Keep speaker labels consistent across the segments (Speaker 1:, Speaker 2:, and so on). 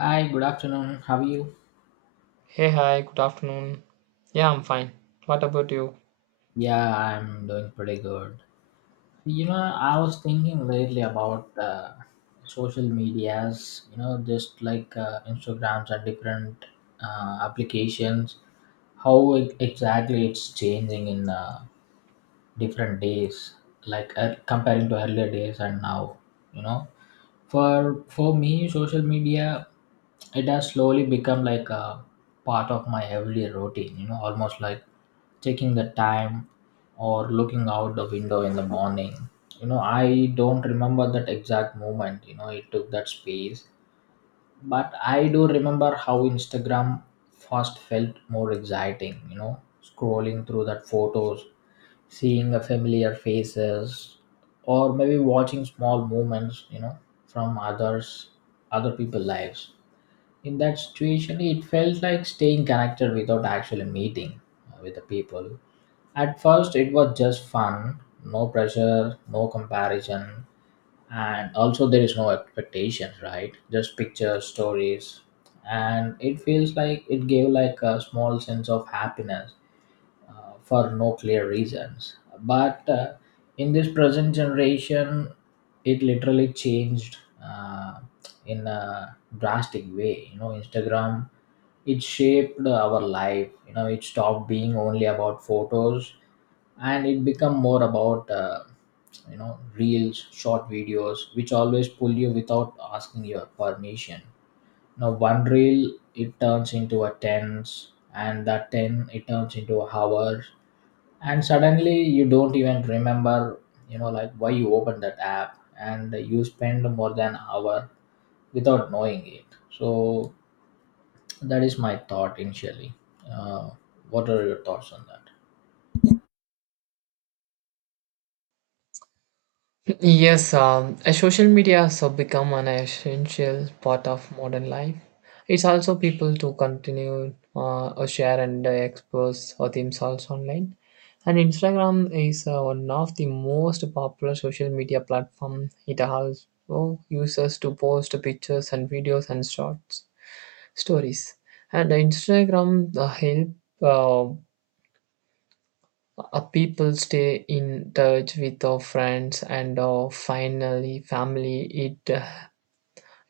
Speaker 1: Hi, good afternoon. How are you?
Speaker 2: Hey, hi, good afternoon. Yeah, I'm fine. What about you?
Speaker 1: Yeah, I'm doing pretty good. You know, I was thinking lately about social medias, just like Instagrams and different applications, how it, exactly it's changing in different days, like comparing to earlier days and now, you know. For me, social media, it has slowly become like a part of my everyday routine, almost like checking the time or looking out the window in the morning. I don't remember that exact moment. It took that space, but I do remember how Instagram first felt more exciting, scrolling through that photos, seeing a familiar faces, or maybe watching small movements, from other people lives. In that situation, it felt like staying connected without actually meeting with the people. At first it was just fun, no pressure, no comparison, and also there is no expectations, right? Just pictures, stories, and it feels like it gave like a small sense of happiness for no clear reasons. But in this present generation, it literally changed uh, in a drastic way. You know, Instagram, it shaped our life. You know, it stopped being only about photos, and it become more about reels, short videos, which always pull you without asking your permission. Now one reel it turns into a tens, and that ten it turns into hours, and suddenly you don't even remember, like why you opened that app, and you spend more than an hour without knowing it. So that is my thought initially. Uh, what are your thoughts on that?
Speaker 2: Yes, Social media has become an essential part of modern life. It's also people to continue or share and expose themselves online. And Instagram is one of the most popular social media platform. It allows oh, users to post pictures and videos and shorts stories. And Instagram help uh, people stay in touch with our friends and our finally family.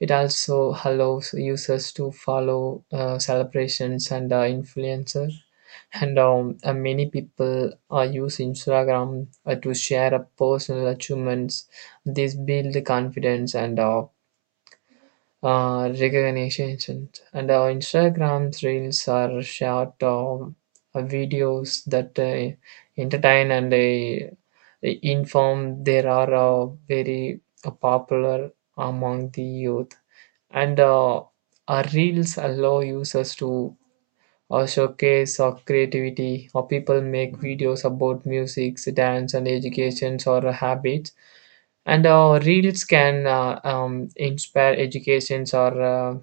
Speaker 2: It also allows users to follow celebrations and influencers. And Many people use Instagram to share personal achievements. This build confidence and recognitions, and our instagram reels are short videos that entertain and inform. There are very popular among the youth, and our reels allow users to showcase our creativity, or people make videos about music, dance, and educations or habits. And reels can inspire educations or uh,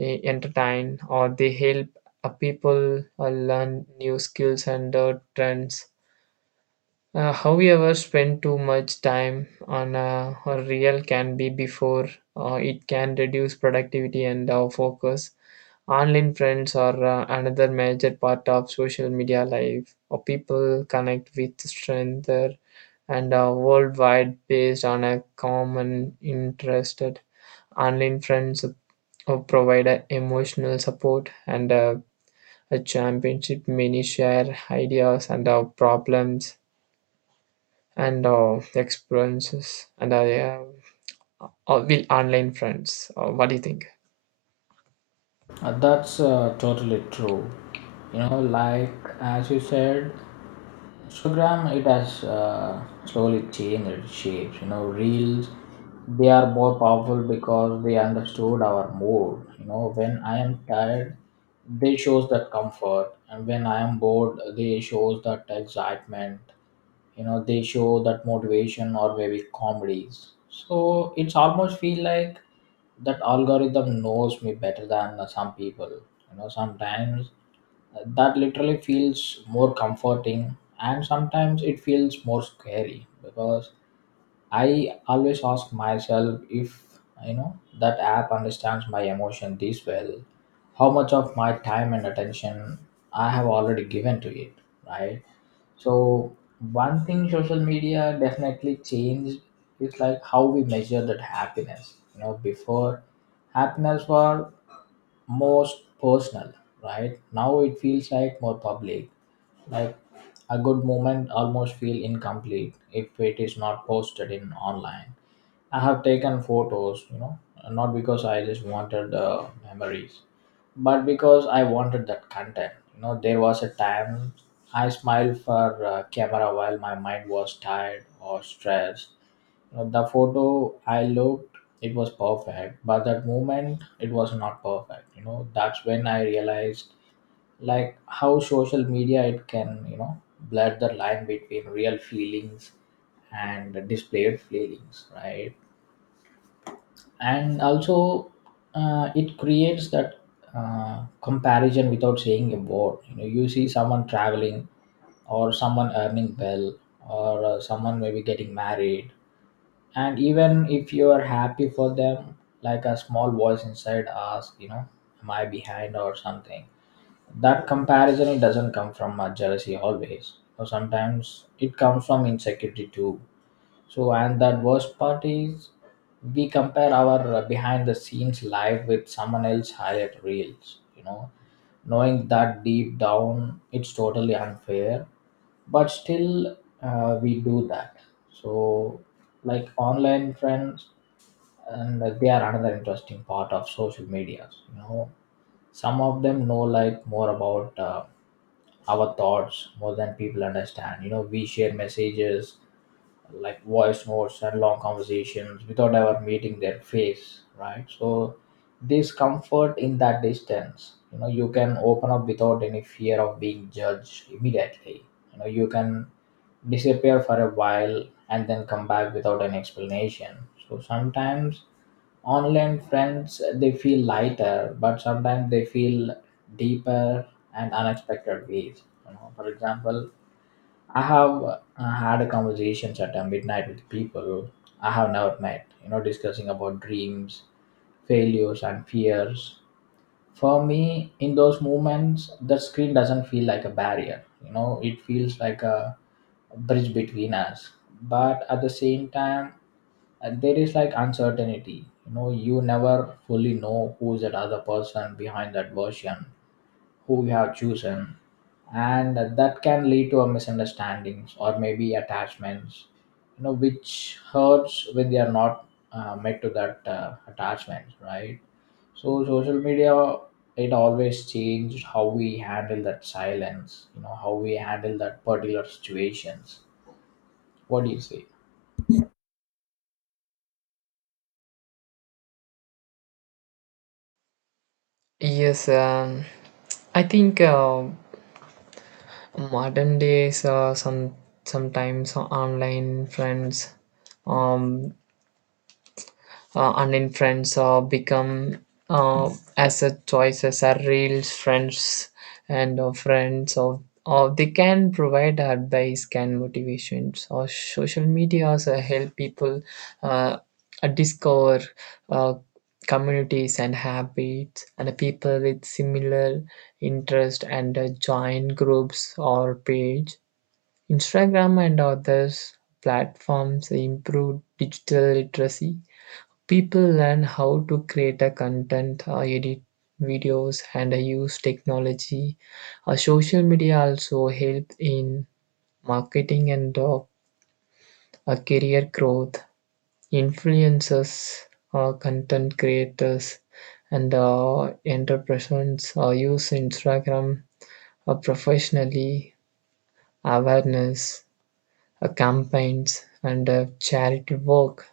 Speaker 2: eh, entertain, or they help a people learn new skills and trends. However, spend too much time on a reel can be before it can reduce productivity and our focus. Online friends are another major part of social media life. Or people connect with strength and are worldwide based on a common interest. Online friends provide emotional support and a championship. Many share ideas and problems and experiences, and yeah, will online friends, what do you think?
Speaker 1: That's totally true. Like as you said. Instagram, it has slowly changed its shapes. You know, reels, they are more powerful because they understood our mood. You know, when I am tired, they shows that comfort, and when I am bored, they shows that excitement. You know, they show that motivation or maybe comedies. So it's almost feel like that algorithm knows me better than some people. You know, sometimes that literally feels more comforting and sometimes it feels more scary because I always ask myself, if that app understands my emotion this well, how much of my time and attention I have already given to it, right? So one thing social media definitely changed is like how we measure that happiness. Before happiness was most personal, right now it feels like more public, like a good moment almost feel incomplete if it is not posted in online. I have taken photos, you know, not because I just wanted memories, but because I wanted that content. You know, there was a time I smiled for camera while my mind was tired or stressed. You know, the photo I looked, it was perfect, but that moment, it was not perfect. You know, that's when I realized like how social media it can, you know, blur the line between real feelings and displayed feelings, right? And also it creates that comparison without saying a word. You know, you see someone traveling, or someone earning well, or someone maybe getting married, and even if you are happy for them, like a small voice inside asks, am I behind or something? That comparison, it doesn't come from jealousy always, so sometimes it comes from insecurity too. And that worst part is, we compare our behind the scenes live with someone else highlight reels, you know, knowing that deep down it's totally unfair, but still we do that. So, like online friends, and they are another interesting part of social media. You know, some of them know like more about our thoughts more than people understand. You know, we share messages like voice notes and long conversations without ever meeting their face, right? So this comfort in that distance, you can open up without any fear of being judged immediately. You can disappear for a while and then come back without an explanation. So sometimes online friends they feel lighter, but sometimes they feel deeper and unexpected ways, for example. I have had conversations at midnight with people I have never met, you know, discussing about dreams, failures, and fears. For me, in those moments, the screen doesn't feel like a barrier, you know, it feels like a bridge between us. But at the same time, there is like uncertainty, you know, you never fully know who's that other person behind that version who you have chosen, and that can lead to a misunderstandings or maybe attachments, which hurts when they are not met to that attachment, right? So social media, it always changed how we handle that silence. How we handle that particular situations. What do you say?
Speaker 2: yes um, I think modern days sometimes online friends um, and in friends become uh, asset choices are real friends. And friends of, or they can provide advice, can motivations. Or social media also help people uh, discover uh, communities and habits and people with similar interest, and join groups or page. Instagram and others platforms improve digital literacy. People learn how to create a content, edit videos, and use technology. Social media also help in marketing and career growth. Influencers, content creators, and entrepreneurs use Instagram professionally, awareness campaigns, and charity work.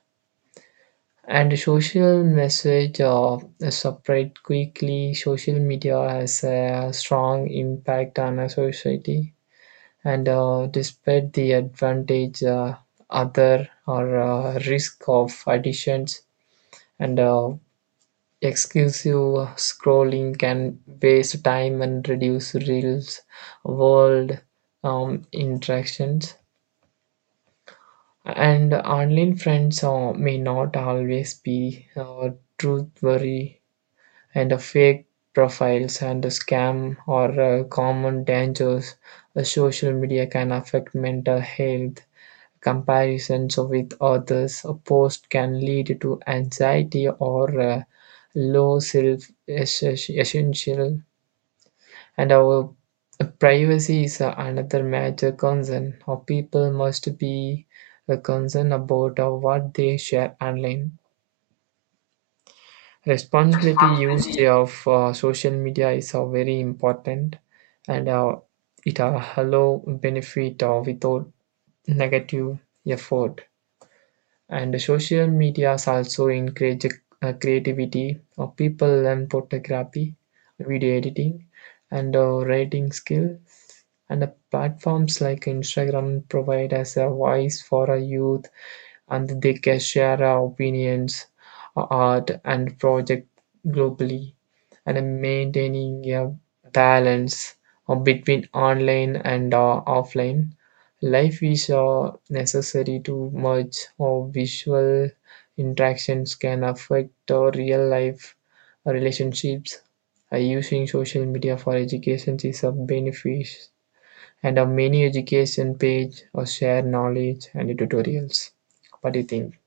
Speaker 2: And the social message spread quickly. Social media has a strong impact on a society, and despite the advantage, other or risk of additions and exclusive scrolling can waste time and reduce reels world interactions. And online friends may not always be truth, and the fake profiles and the scam are common dangers. Social media can affect mental health. Comparisons with others, a post can lead to anxiety or low self essential. And our privacy is another major concern. Or people must be concerned about what they share online. Responsibility used of social media is very important, and it allow benefit without negative effort. And social medias also encourage creativity. People learn photography, video editing, and writing skills. And the platforms like Instagram provide us a voice for a youth, and they can share our opinions, art, and project globally, and maintaining a balance between online and offline. Life is necessary to merge or visual interactions can affect our real life relationships. Using social media for education is a benefit, and a many education page or share knowledge and tutorials. What do you think?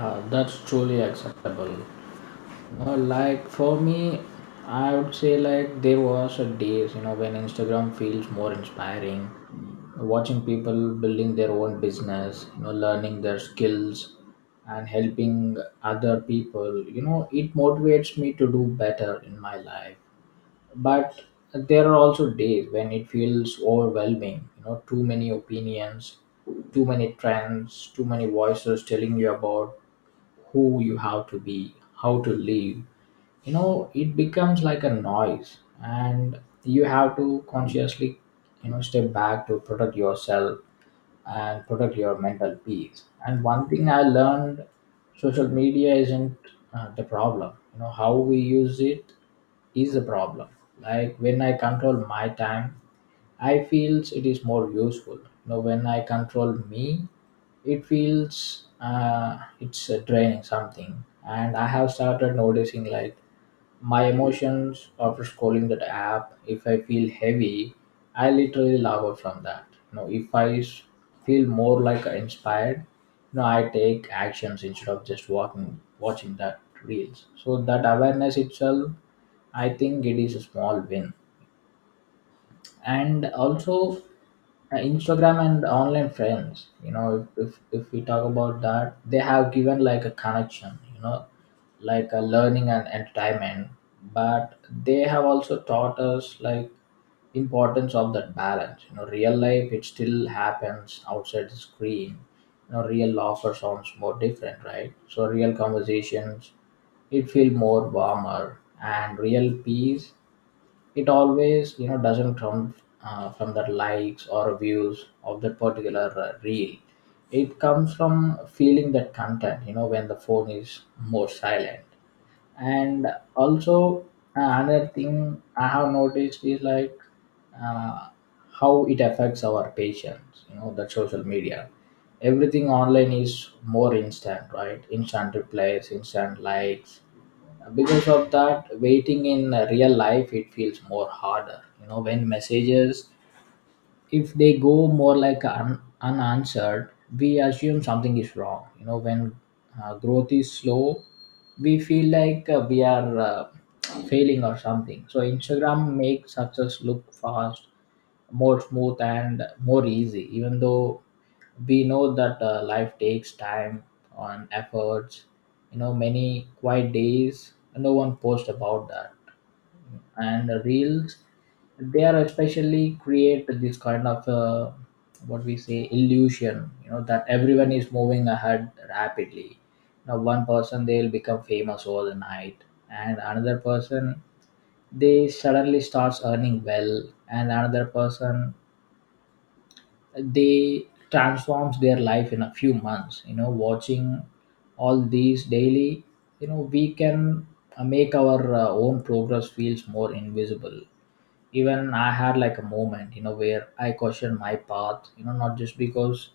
Speaker 1: That's truly acceptable. Like for me, I would say like there was a days when Instagram feels more inspiring, watching people building their own business, you know, learning their skills, and helping other people. You know, it motivates me to do better in my life. But there are also days when it feels overwhelming. You know, too many opinions, too many trends, too many voices telling you about who you have to be, how to live. It becomes like a noise, and you have to consciously, step back to protect yourself and protect your mental peace. And one thing I learned: social media isn't the problem. How we use it is the problem. Like when I control my time, I feels it is more useful. When I control me, it feels it's draining something. And I have started noticing like my emotions after scrolling that app. If I feel heavy, I literally log out from that. If I feel more like inspired, I take actions instead of just walking watching that reels. So that awareness itself, I think it is a small win. And also Instagram and online friends, if we talk about that, they have given like a connection, like a learning and entertainment. But they have also taught us like importance of that balance. Real life it still happens outside the screen. Real laughter sounds more different, right? So real conversations, it feel more warmer, and real peace, it always, doesn't come from the likes or views of that particular reel. It comes from feeling that content, when the phone is more silent. And also another thing I have noticed is like uh, how it affects our patients. That social media, everything online is more instant, right? Instant replies, instant likes. Because of that, waiting in real life it feels more harder. When messages, if they go more like unanswered, we assume something is wrong. When growth is slow, we feel like we are failing or something. So Instagram makes success look fast, more smooth, and more easy, even though we know that life takes time and efforts. Many quiet days no one posts about that. And reels, they are especially create this kind of what we say, illusion. That everyone is moving ahead rapidly. Now one person they'll become famous overnight, and another person they suddenly starts earning well, and another person they transforms their life in a few months. Watching all these daily, we can make our own progress feels more invisible. Even I had like a moment, where I questioned my path. Not just because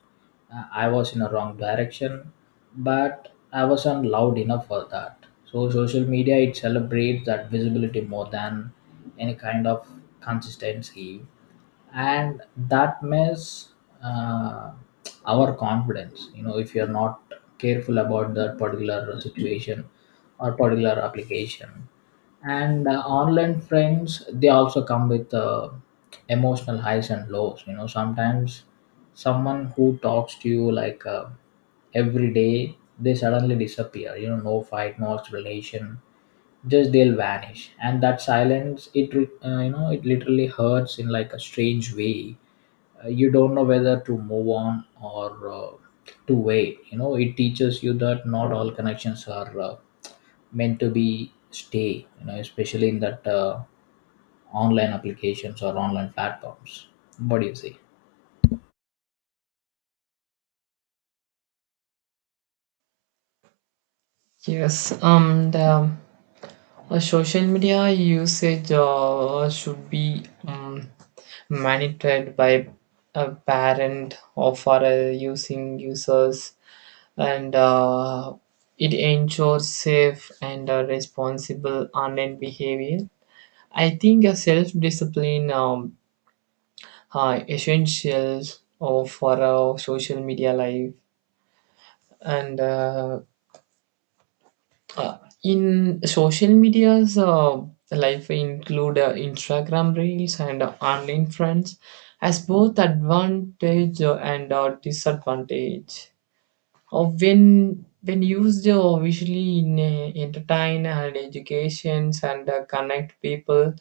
Speaker 1: I was in a wrong direction, but I wasn't loud enough for that. So social media it celebrates that visibility more than any kind of consistency. And that mess uh, our confidence. If you're not careful about that particular situation or particular application. And online friends, they also come with emotional highs and lows. Sometimes someone who talks to you like every day, they suddenly disappear. No fight, no explanation, just they'll vanish. And that silence, it re- you know it literally hurts in like a strange way. You don't know whether to move on or to wait. It teaches you that not all connections are meant to be stay. Especially in that online applications or online platforms. What do you say?
Speaker 2: Yes, the social media usage should be monitored by a parent or for using users, and it ensures safe and responsible online behavior. I think a self-discipline essential for our social media life. And uh, in social media's life include Instagram reels and online friends as both advantage and disadvantage. When used visually in entertain and educations and connect people,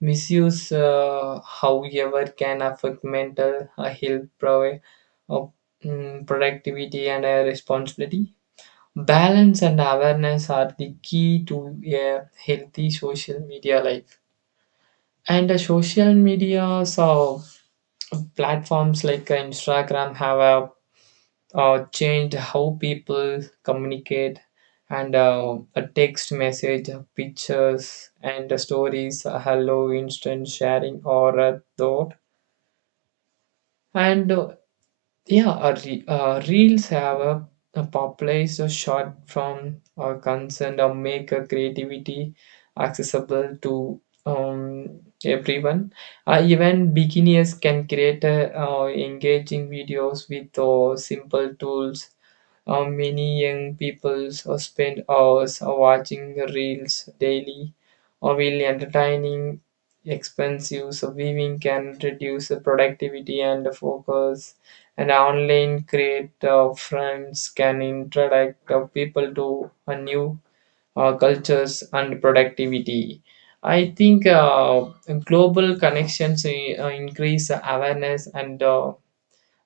Speaker 2: misuse however can affect mental health, uh, productivity and responsibility. Balance and awareness are the key to a healthy social media life. And the social media so platforms like Instagram have changed how people communicate, and a text message, pictures, and stories, hello, instant sharing, or a thought. And uh, Reels have a popularized a short form or concern or make a creativity accessible to everyone. Even beginners can create a, engaging videos with simple tools. Many young people so spend hours watching reels daily, or while entertaining expensive so viewing can reduce the productivity and the focus. And online create friends can introduce people to a new cultures and productivity. I think global connections increase awareness and uh,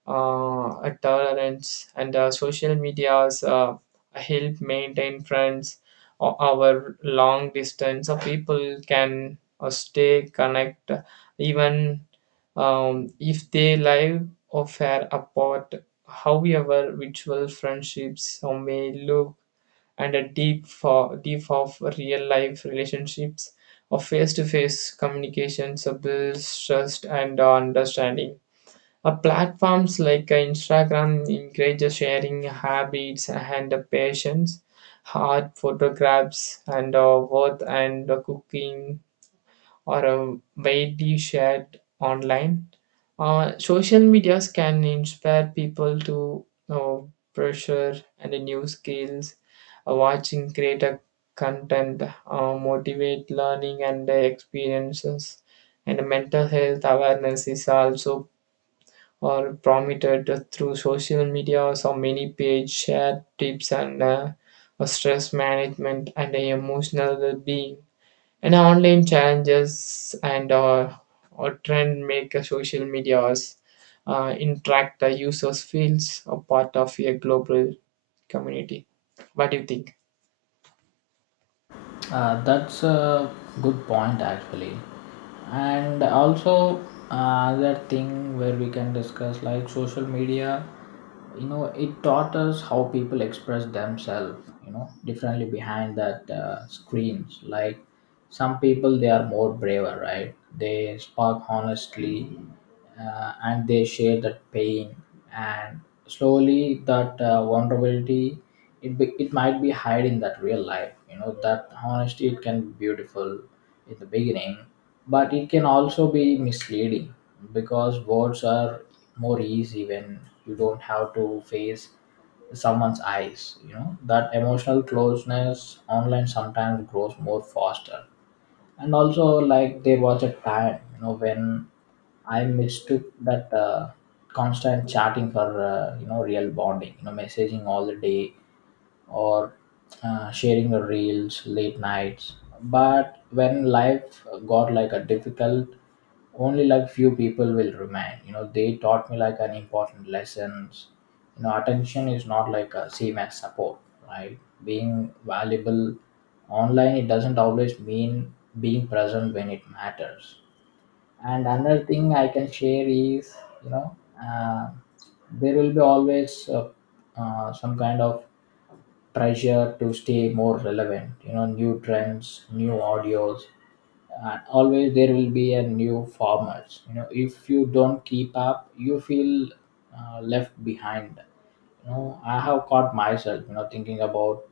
Speaker 2: uh, a tolerance, and social medias help maintain friends our long distance, so people can stay connect even if they live or far apart. However virtual friendships may look and a deep for deep of real life relationships, or face-to-face communications builds trust and understanding. Platforms like Instagram encourage sharing habits and passions, art, photographs, and worth, and cooking are widely shared online. Social medias can inspire people to pressure and new skills, watching creator content, motivate learning and experiences, and mental health awareness is also are promoted through social media. So many page share tips and stress management and emotional well-being. And online challenges and or trend make a social medias interact the users feels a part of a global community. What do you think?
Speaker 1: That's a good point actually, and also another thing where we can discuss like social media. You know, it taught us how people express themselves. You know, differently behind that screens. Like some people, they are more braver, right? They spark honestly, and they share that pain, and slowly that vulnerability it might be hide in that real life. You know, that honesty it can be beautiful in the beginning, but it can also be misleading because words are more easy when you don't have to face someone's eyes. You know, that emotional closeness online sometimes grows more faster. And also, like, there was a time, you know, when I mistook that constant chatting for you know, real bonding. You know, messaging all the day, or sharing the reels late nights. But when life got like a difficult, only like few people will remain. You know, they taught me like an important lessons. You know, attention is not like a same as support, right? Being valuable online, it doesn't always mean being present when it matters. And another thing I can share is, you know, uh, there will be always some kind of pressure to stay more relevant. You know, new trends, new audios, and always there will be a new formats. You know, if you don't keep up, you feel left behind. You know, I have caught myself, you know, thinking about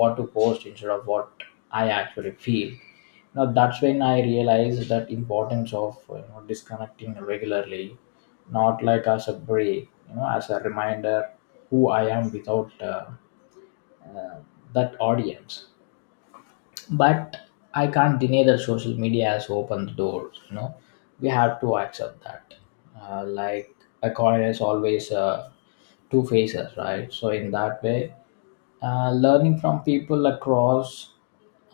Speaker 1: what to post instead of what I actually feel. Now that's when I realized that importance of, you know, disconnecting regularly, not like as a break, you know, as a reminder who I am without uh, that audience. But I can't deny that social media has opened the doors, you know. We have to accept that. Like a coin is always two faces, right? So in that way, learning from people across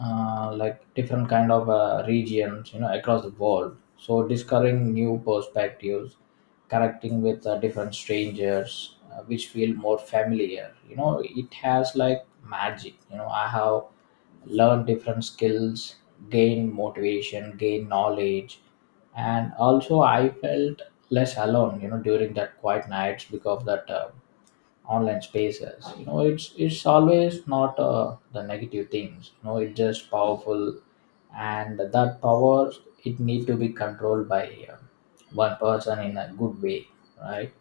Speaker 1: like different kind of regions, you know, across the world, so discovering new perspectives, connecting with different strangers which feel more familiar. You know, it has like magic. You know, I have learned different skills, gain motivation, gain knowledge, and also I felt less alone, you know, during that quiet nights, because of that online spaces. You know, it's always not the negative things. You know, it's just powerful, and that power it need to be controlled by uh, one person in a good way, right?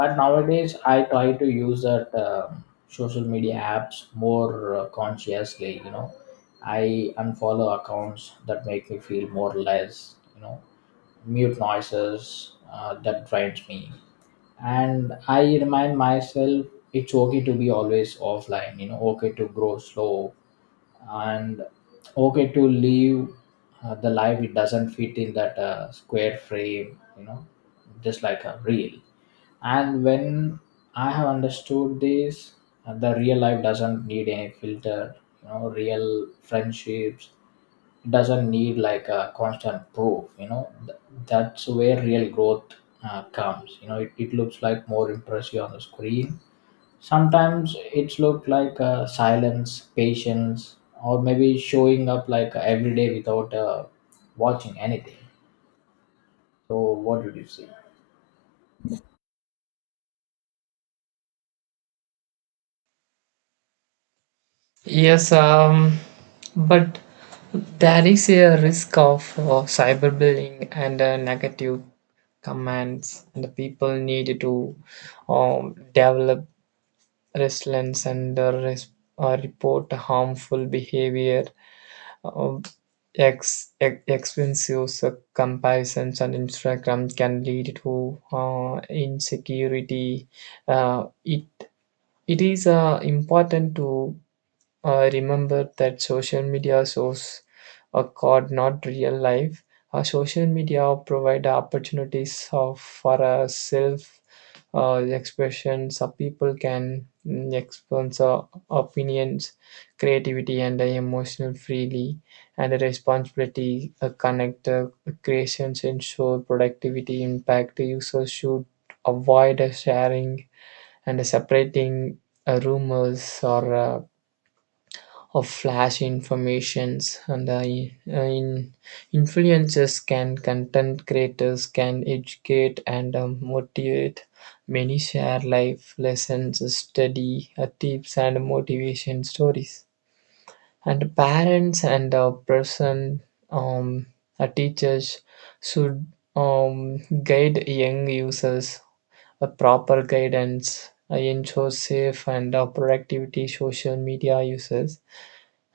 Speaker 1: But nowadays I try to use that social media apps more consciously, you know. I unfollow accounts that make me feel more or less, you know, mute noises that drains me, and I remind myself it's okay to be always offline. You know, okay to grow slow, and okay to live the life it doesn't fit in that square frame, you know, just like a reel. And when I have understood this, the real life doesn't need any filter. You know, real friendships doesn't need like a constant proof, you know. That's where real growth comes. You know, it looks like more impressive on the screen. Sometimes it's look like silence, patience, or maybe showing up like every day without watching anything. So what did you see?
Speaker 2: Yes, um, but there is a risk of cyberbullying and negative commands, and the people need to develop resilience and report harmful behavior. um, Expensive comparisons on Instagram can lead to insecurity. uh, it, it is important to remember that social media shows a card, not real life. Social media provide opportunities of, for a self expression, so people can express opinions, creativity, and emotional freely, and the responsibility connect creations ensure productivity impact. The user should avoid sharing and separating rumors or of flash informations, and influencers can content creators can educate and motivate. Many share life lessons, study tips and motivation stories. And parents and person um, teachers should guide young users. A proper guidance ensure safe and productivity social media users.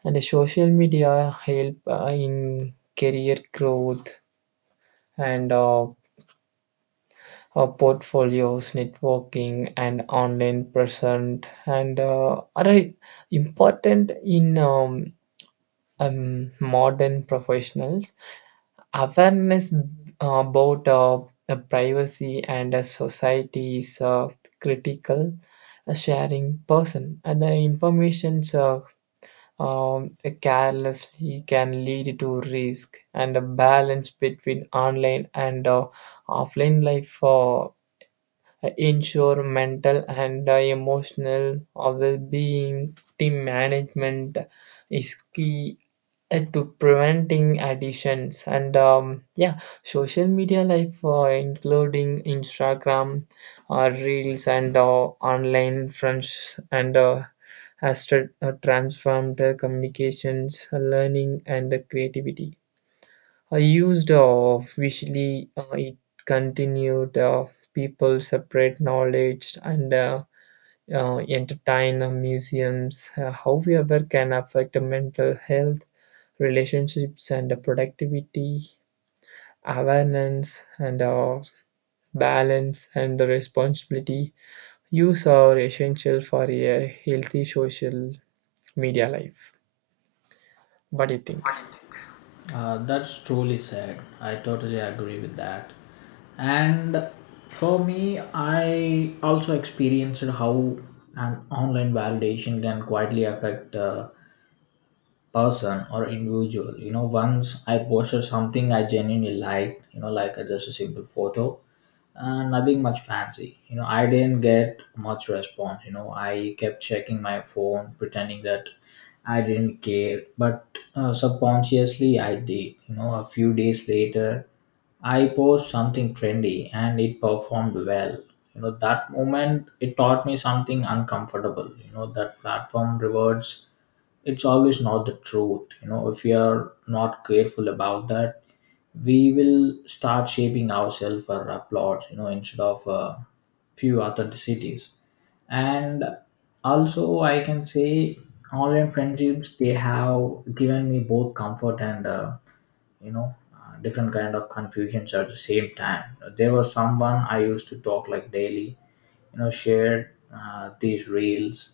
Speaker 2: And the social media help in career growth, and portfolios, networking, and online present, and important in modern professionals. Awareness about privacy and society is critical. Sharing person and the information um, carelessly can lead to risk, and a balance between online and offline life ensure mental and emotional well-being. Team management is key to preventing addictions. And Yeah, social media life including Instagram reels and online friends, and transformed communications, learning, and the creativity. I used visually it continued people separate knowledge and entertain museums, however, can affect the mental health, relationships, and the productivity, awareness, and balance and the responsibility. Use are essential for a healthy social media life. What do you think?
Speaker 1: That's truly said. I totally agree with that. And for me, I also experienced how an online validation can quietly affect person or individual. You know, once I posted something I genuinely liked, you know, like just a simple photo and nothing much fancy, you know. I didn't get much response. You know, I kept checking my phone pretending that I didn't care, but subconsciously I did. You know, a few days later I post something trendy and it performed well. You know, that moment it taught me something uncomfortable. You know, that platform rewards, it's always not the truth. You know, if we are not careful about that, we will start shaping ourselves for applause, you know, instead of few authenticities. And also I can say online friendships, they have given me both comfort and you know, different kind of confusions at the same time. There was someone I used to talk like daily, you know, shared these reels,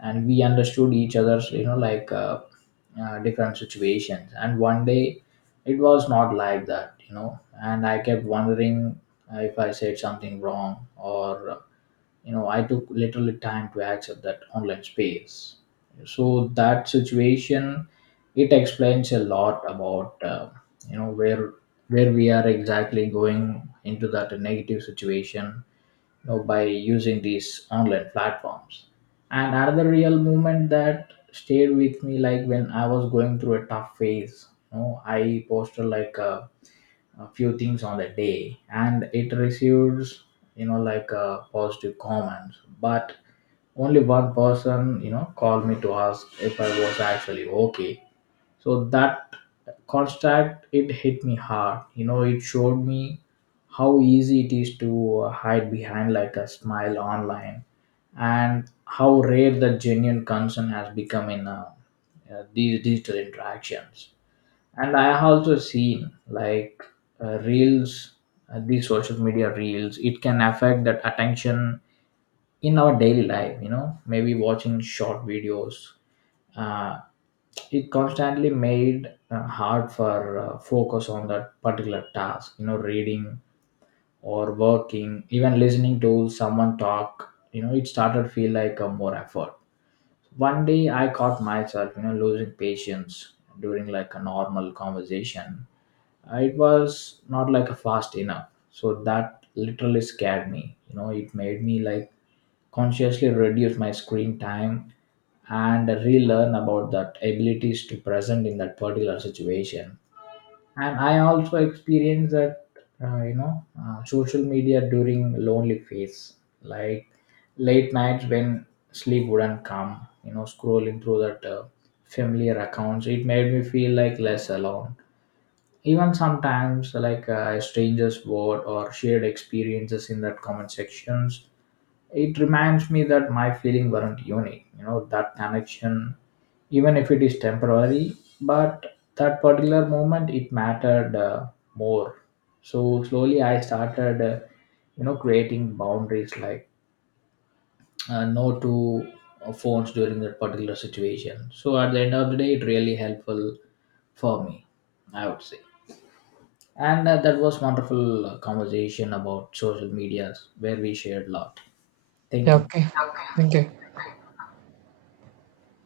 Speaker 1: and we understood each other's, you know, like different situations. And one day it was not like that, you know. And I kept wondering if I said something wrong, or, you know, I took literally time to accept that online space. So that situation, it explains a lot about you know, where we are exactly going into that negative situation, you know, by using these online platforms. And another real moment that stayed with me, like when I was going through a tough phase, you know, I posted like a few things on the day, and it receives, you know, like positive comments, but only one person, you know, called me to ask if I was actually okay. So that contact, it hit me hard. You know, it showed me how easy it is to hide behind like a smile online, and how rare the genuine concern has become in these digital interactions. And I have also seen like reels, these social media reels, it can affect that attention in our daily life. You know, maybe watching short videos, uh, it constantly made hard for focus on that particular task. You know, reading or working, even listening to someone talk, you know, it started feel like a more effort. One day I caught myself, you know, losing patience during like a normal conversation. It was not like a fast enough, so that literally scared me. You know, it made me like consciously reduce my screen time and relearn about that abilities to present in that particular situation. And I also experienced that you know, social media during lonely phase, like late nights when sleep wouldn't come. You know, scrolling through that familiar accounts, it made me feel like less alone. Even sometimes like strangers word or shared experiences in that comment sections, it reminds me that my feeling weren't unique. You know, that connection, even if it is temporary, but that particular moment it mattered more. So slowly I started, you know, creating boundaries, like no to phones during that particular situation. So at the end of the day, it really helpful for me, I would say. And that was wonderful conversation about social medias where we shared a lot. Thank
Speaker 2: Yeah,
Speaker 1: you.
Speaker 2: okay. Thank you.